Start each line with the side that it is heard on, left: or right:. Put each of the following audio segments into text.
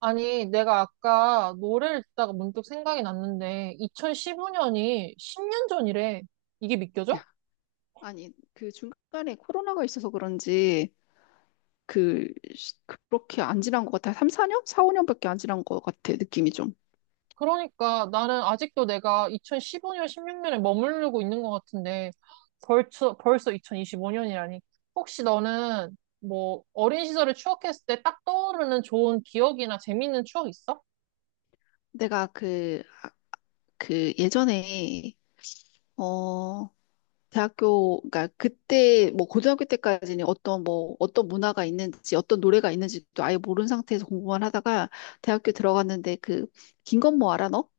right: 아니, 내가 아까 노래를 듣다가 문득 생각이 났는데, 2015년이 10년 전이래. 이게 믿겨져?
left: 아니, 그 중간에 코로나가 있어서 그런지, 그, 시- 그렇게 안 지난 것 같아. 3, 4년? 4, 5년밖에 안 지난 것 같아, 느낌이 좀.
right: 그러니까 나는 아직도 내가 2015년, 16년에 머무르고 있는 것 같은데, 벌써 2025년이라니. 혹시 너는 뭐 어린 시절을 추억했을 때 딱 떠오르는 좋은 기억이나 재밌는 추억 있어?
left: 내가 그 예전에, 어, 대학교, 그러니까 그때, 뭐, 고등학교 때까지는 어떤 뭐, 어떤 문화가 있는지, 어떤 노래가 있는지도 아예 모르는 상태에서 공부만 하다가 대학교 들어갔는데 김건모 알아, 너?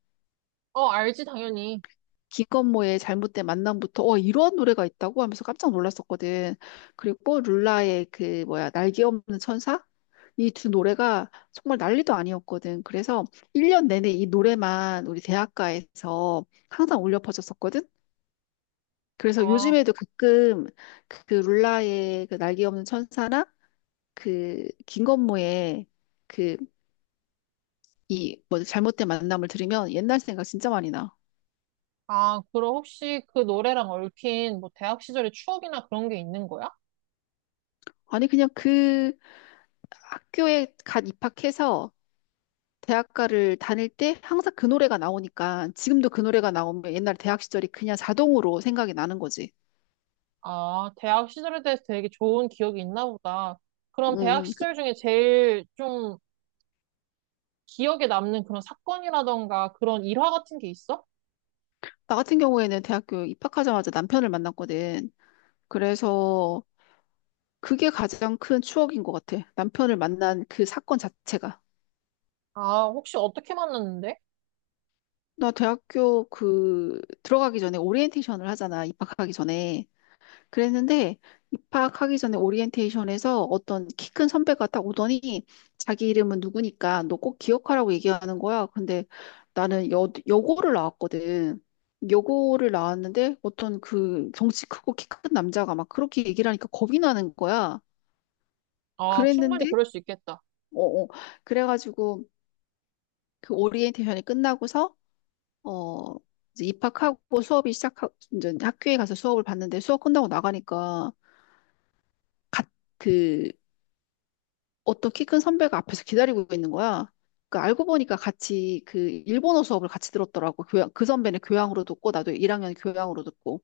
right: 어, 알지, 당연히.
left: 김건모의 잘못된 만남부터 이런 노래가 있다고 하면서 깜짝 놀랐었거든. 그리고 룰라의 그 뭐야 날개 없는 천사, 이 두 노래가 정말 난리도 아니었거든. 그래서 1년 내내 이 노래만 우리 대학가에서 항상 울려 퍼졌었거든. 그래서
right: 아,
left: 요즘에도 가끔 그 룰라의 그 날개 없는 천사나 그 김건모의 그 이 뭐 잘못된 만남을 들으면 옛날 생각 진짜 많이 나.
right: 아, 그럼 혹시 그 노래랑 얽힌 뭐 대학 시절의 추억이나 그런 게 있는 거야?
left: 아니 그냥 그 학교에 갓 입학해서 대학가를 다닐 때 항상 그 노래가 나오니까 지금도 그 노래가 나오면 옛날 대학 시절이 그냥 자동으로 생각이 나는 거지.
right: 아, 대학 시절에 대해서 되게 좋은 기억이 있나 보다. 그럼 대학
left: 음, 그-
right: 시절 중에 제일 좀 기억에 남는 그런 사건이라던가 그런 일화 같은 게 있어?
left: 나 같은 경우에는 대학교 입학하자마자 남편을 만났거든. 그래서 그게 가장 큰 추억인 것 같아. 남편을 만난 그 사건 자체가.
right: 아, 혹시 어떻게 만났는데?
left: 나 대학교 그 들어가기 전에 오리엔테이션을 하잖아. 입학하기 전에. 그랬는데 입학하기 전에 오리엔테이션에서 어떤 키 큰 선배가 딱 오더니 자기 이름은 누구니까 너 꼭 기억하라고 얘기하는 거야. 근데 나는 여고를 나왔거든. 여고를 나왔는데 어떤 그 덩치 크고 키 큰 남자가 막 그렇게 얘기를 하니까 겁이 나는 거야.
right: 아, 충분히
left: 그랬는데
right: 그럴 수 있겠다.
left: 어, 어. 그래가지고 그 오리엔테이션이 끝나고서 어 이제 입학하고 수업이 시작하 이제 학교에 가서 수업을 봤는데 수업 끝나고 나가니까 갓- 그 어떤 키 큰 선배가 앞에서 기다리고 있는 거야. 그 알고 보니까 같이 그 일본어 수업을 같이 들었더라고. 교양, 그 선배는 교양으로 듣고 나도 1학년 교양으로 듣고.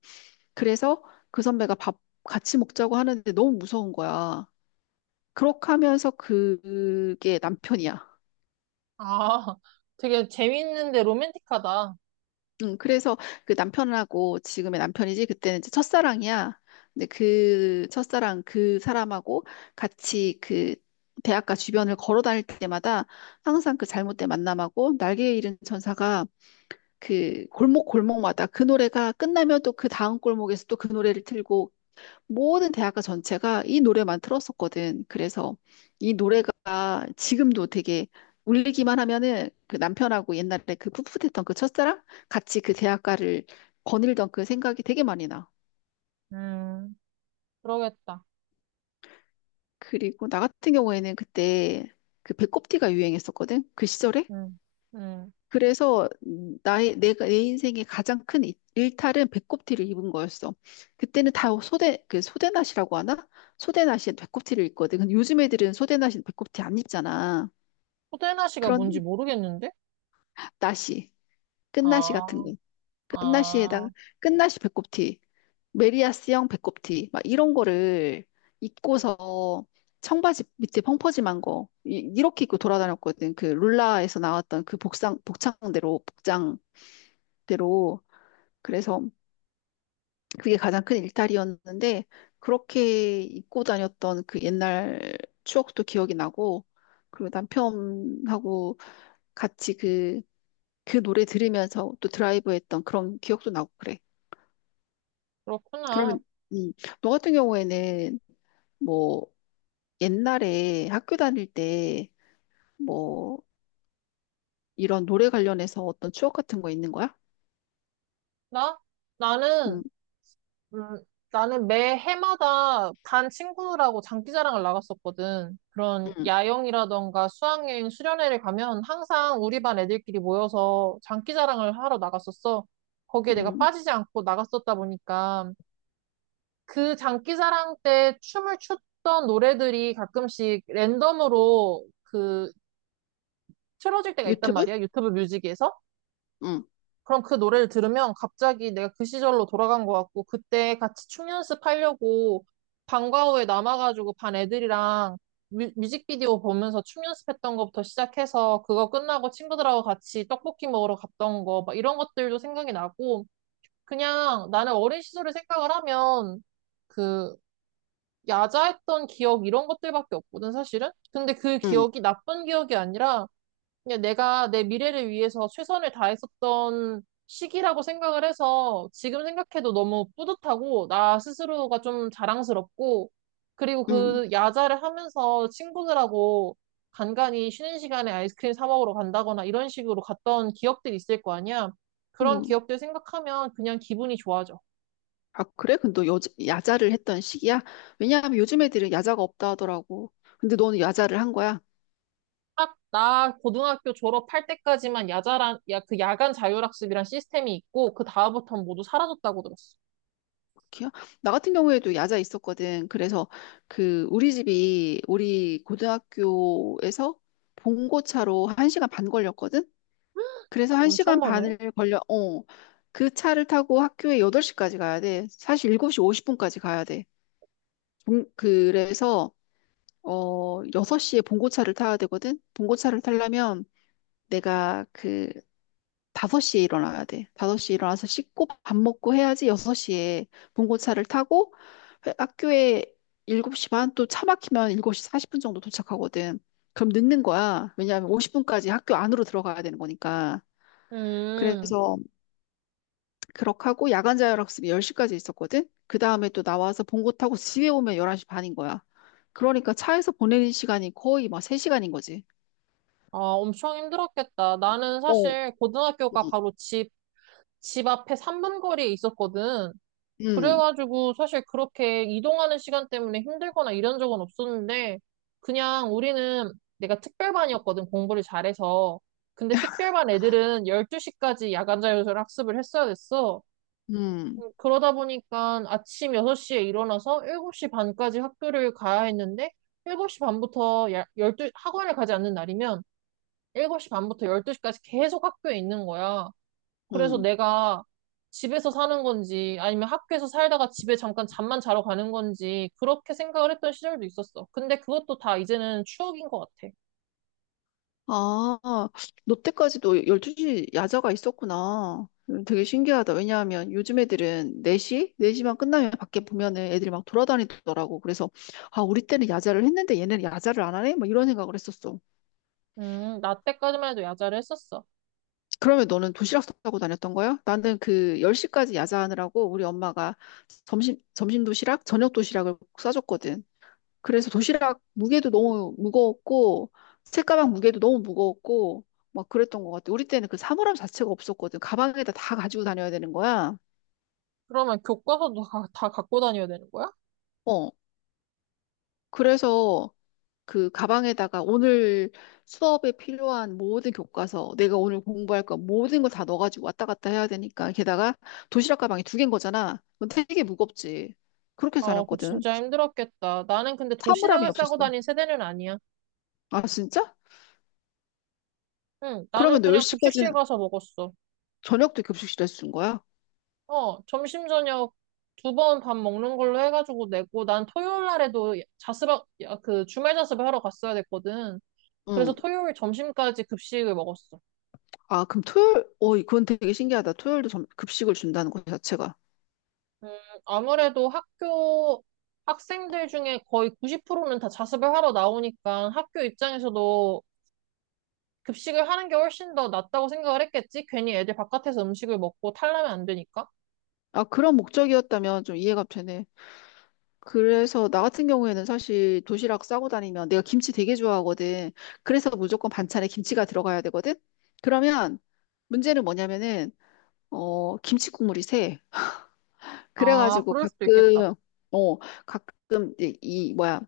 left: 그래서 그 선배가 밥 같이 먹자고 하는데 너무 무서운 거야. 그렇게 하면서 그게 남편이야.
right: 아, 되게 재밌는데 로맨틱하다.
left: 응, 그래서 그 남편하고, 지금의 남편이지 그때는 이제 첫사랑이야. 근데 그 첫사랑 그 사람하고 같이 그 대학가 주변을 걸어 다닐 때마다 항상 그 잘못된 만남하고 날개 잃은 천사가, 그 골목 골목마다 그 노래가 끝나면 또 그 다음 골목에서 또 그 노래를 틀고, 모든 대학가 전체가 이 노래만 틀었었거든. 그래서 이 노래가 지금도 되게 울리기만 하면은 그 남편하고 옛날에 그 풋풋했던 그 첫사랑 같이 그 대학가를 거닐던 그 생각이 되게 많이 나.
right: 음, 그러겠다.
left: 그리고 나 같은 경우에는 그때 그 배꼽티가 유행했었거든. 그 시절에.
right: 음, 음.
left: 그래서 나의 내가 내 인생의 가장 큰 일탈은 배꼽티를 입은 거였어. 그때는 다 소대, 그 소대낫이라고 하나? 소대낫이 배꼽티를 입거든. 근데 요즘 애들은 소대낫이 배꼽티 안 입잖아.
right: 호대나시가 뭔지
left: 그런
right: 모르겠는데?
left: 나시, 끝나시 같은
right: 아,
left: 거, 끝나시에다가
right: 아,
left: 끝나시 배꼽티, 메리야스형 배꼽티 막 이런 거를 입고서 청바지 밑에 펑퍼짐한 거 이렇게 입고 돌아다녔거든. 그 룰라에서 나왔던 그 복상 복장대로, 그래서 그게 가장 큰 일탈이었는데 그렇게 입고 다녔던 그 옛날 추억도 기억이 나고, 그리고 남편하고 같이 그, 그 노래 들으면서 또 드라이브 했던 그런 기억도 나고 그래.
right: 그렇구나.
left: 그러면 음, 너 같은 경우에는 뭐 옛날에 학교 다닐 때 뭐 이런 노래 관련해서 어떤 추억 같은 거 있는 거야?
right: 나? 나는
left: 음,
right: 음, 나는 매 해마다 반 친구들하고 장기자랑을 나갔었거든. 그런
left: 음,
right: 야영이라던가 수학여행, 수련회를 가면 항상 우리 반 애들끼리 모여서 장기자랑을 하러 나갔었어. 거기에 내가
left: 음.
right: 빠지지 않고 나갔었다 보니까 그 장기자랑 때 춤을 췄던 노래들이 가끔씩 랜덤으로 그 틀어질 때가 있단
left: 유튜브?
right: 말이야. 유튜브 뮤직에서.
left: 음,
right: 그럼 그 노래를 들으면 갑자기 내가 그 시절로 돌아간 것 같고, 그때 같이 춤 연습하려고 방과 후에 남아가지고 반 애들이랑 뮤직비디오 보면서 춤 연습했던 것부터 시작해서 그거 끝나고 친구들하고 같이 떡볶이 먹으러 갔던 거, 막 이런 것들도 생각이 나고, 그냥 나는 어린 시절을 생각을 하면 그 야자했던 기억 이런 것들밖에 없거든, 사실은. 근데 그
left: 음,
right: 기억이 나쁜 기억이 아니라 그냥 내가 내 미래를 위해서 최선을 다했었던 시기라고 생각을 해서 지금 생각해도 너무 뿌듯하고 나 스스로가 좀 자랑스럽고 그리고
left: 음,
right: 그 야자를 하면서 친구들하고 간간히 쉬는 시간에 아이스크림 사 먹으러 간다거나 이런 식으로 갔던 기억들이 있을 거 아니야. 그런
left: 음.
right: 기억들 생각하면 그냥 기분이 좋아져.
left: 아, 그래? 근데 너 야자를 했던 시기야? 왜냐하면 요즘 애들은 야자가 없다 하더라고. 근데 너는 야자를 한 거야?
right: 딱 나 고등학교 졸업할 때까지만 그 야간 자율학습이란 시스템이 있고 그 다음부터는 모두 사라졌다고 들었어.
left: 그렇게요? 나 같은 경우에도 야자 있었거든. 그래서 그 우리 집이 우리 고등학교에서 봉고차로 한시간반 걸렸거든? 그래서 한시
right: 엄청
left: 간
right: 많네.
left: 반을 걸려, 그 차를 타고 학교에 8시까지 가야 돼. 사실 7시 50분까지 가야 돼. 그래서, 6시에 봉고차를 타야 되거든? 봉고차를 타려면 내가 그 5시에 일어나야 돼. 5시에 일어나서 씻고 밥 먹고 해야지 6시에 봉고차를 타고 학교에 7시 반, 또 차 막히면 7시 40분 정도 도착하거든. 그럼 늦는 거야. 왜냐하면 50분까지 학교 안으로 들어가야 되는 거니까.
right: 음,
left: 그래서 그렇게 하고 야간 자율학습이 10시까지 있었거든. 그 다음에 또 나와서 봉고 타고 집에 오면 11시 반인 거야. 그러니까 차에서 보내는 시간이 거의 막 3시간인 거지.
right: 아, 엄청 힘들었겠다. 나는
left: 어.
right: 사실 고등학교가
left: 음,
right: 바로 집 앞에 3분 거리에 있었거든.
left: 음,
right: 그래가지고 사실 그렇게 이동하는 시간 때문에 힘들거나 이런 적은 없었는데, 그냥 우리는 내가 특별반이었거든, 공부를 잘해서. 근데 특별반 애들은 12시까지 야간 자율 학습을 했어야 됐어.
left: 음.
right: 그러다 보니까 아침 6시에 일어나서 7시 반까지 학교를 가야 했는데, 7시 반부터 열두 학원을 가지 않는 날이면 7시 반부터 12시까지 계속 학교에 있는 거야. 그래서
left: 음.
right: 내가 집에서 사는 건지 아니면 학교에서 살다가 집에 잠깐 잠만 자러 가는 건지 그렇게 생각을 했던 시절도 있었어. 근데 그것도 다 이제는 추억인 것 같아.
left: 아, 너 때까지도 12시 야자가 있었구나. 되게 신기하다. 왜냐하면 요즘 애들은 4시? 4시만 끝나면 밖에 보면은 애들이 막 돌아다니더라고. 그래서, 아, 우리 때는 야자를 했는데 얘는 야자를 안 하네? 막 이런 생각을 했었어.
right: 나 때까지만 해도 야자를 했었어.
left: 그러면 너는 도시락 싸고 다녔던 거야? 나는 그 10시까지 야자하느라고 우리 엄마가 점심 도시락, 저녁 도시락을 꼭 싸줬거든. 그래서 도시락 무게도 너무 무거웠고 책가방 무게도 너무 무거웠고 막 그랬던 것 같아. 우리 때는 그 사물함 자체가 없었거든. 가방에다 다 가지고 다녀야 되는 거야.
right: 그러면 교과서도 다 갖고 다녀야 되는 거야?
left: 어. 그래서 그 가방에다가 오늘 수업에 필요한 모든 교과서, 내가 오늘 공부할 거 모든 걸 다 넣어가지고 왔다 갔다 해야 되니까, 게다가 도시락 가방이 두 개인 거잖아. 그건 되게 무겁지. 그렇게
right: 아, 그
left: 다녔거든.
right: 진짜 힘들었겠다. 나는 근데
left: 사물함이
right: 도시락을 싸고
left: 없었어.
right: 다닌 세대는 아니야.
left: 아, 진짜?
right: 응, 나는
left: 그러면 너
right: 그냥 급식실
left: 10시까지는
right: 가서 먹었어.
left: 저녁도 급식실에서 준 거야?
right: 어, 점심 저녁 두 번 밥 먹는 걸로 해가지고 내고 난 토요일 날에도 그 주말 자습을 하러 갔어야 됐거든. 그래서
left: 응.
right: 토요일 점심까지 급식을 먹었어.
left: 아, 그럼 토요일, 어, 그건 되게 신기하다. 토요일도 급식을 준다는 것 자체가.
right: 음, 아무래도 학교 학생들 중에 거의 90%는 다 자습을 하러 나오니까 학교 입장에서도 급식을 하는 게 훨씬 더 낫다고 생각을 했겠지? 괜히 애들 바깥에서 음식을 먹고 탈라면 안 되니까.
left: 아, 그런 목적이었다면 좀 이해가 되네. 그래서 나 같은 경우에는 사실 도시락 싸고 다니면 내가 김치 되게 좋아하거든. 그래서 무조건 반찬에 김치가 들어가야 되거든. 그러면 문제는 뭐냐면은, 김치 국물이 새.
right: 아,
left: 그래가지고
right: 그럴 수도 있겠다.
left: 어, 가끔 이제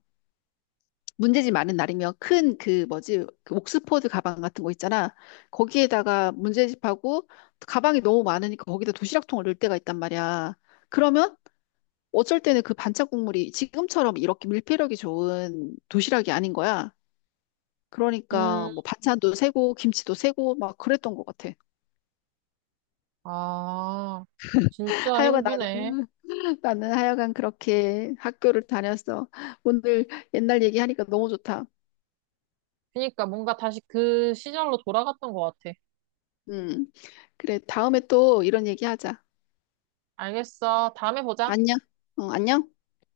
left: 문제집 많은 날이면 큰 그 뭐지 그 옥스포드 가방 같은 거 있잖아. 거기에다가 문제집하고 가방이 너무 많으니까 거기다 도시락통을 넣을 때가 있단 말이야. 그러면 어쩔 때는 그 반찬 국물이 지금처럼 이렇게 밀폐력이 좋은 도시락이 아닌 거야. 그러니까
right: 음,
left: 뭐 반찬도 새고 김치도 새고 막 그랬던 것 같아.
right: 아, 진짜
left: 하여간
right: 힘드네.
left: 나는 나는 하여간 그렇게 학교를 다녔어. 오늘 옛날 얘기하니까 너무 좋다.
right: 그러니까 뭔가 다시 그 시절로 돌아갔던 것 같아.
left: 음. 그래 다음에 또 이런 얘기하자.
right: 알겠어. 다음에 보자.
left: 안녕. 어, 안녕.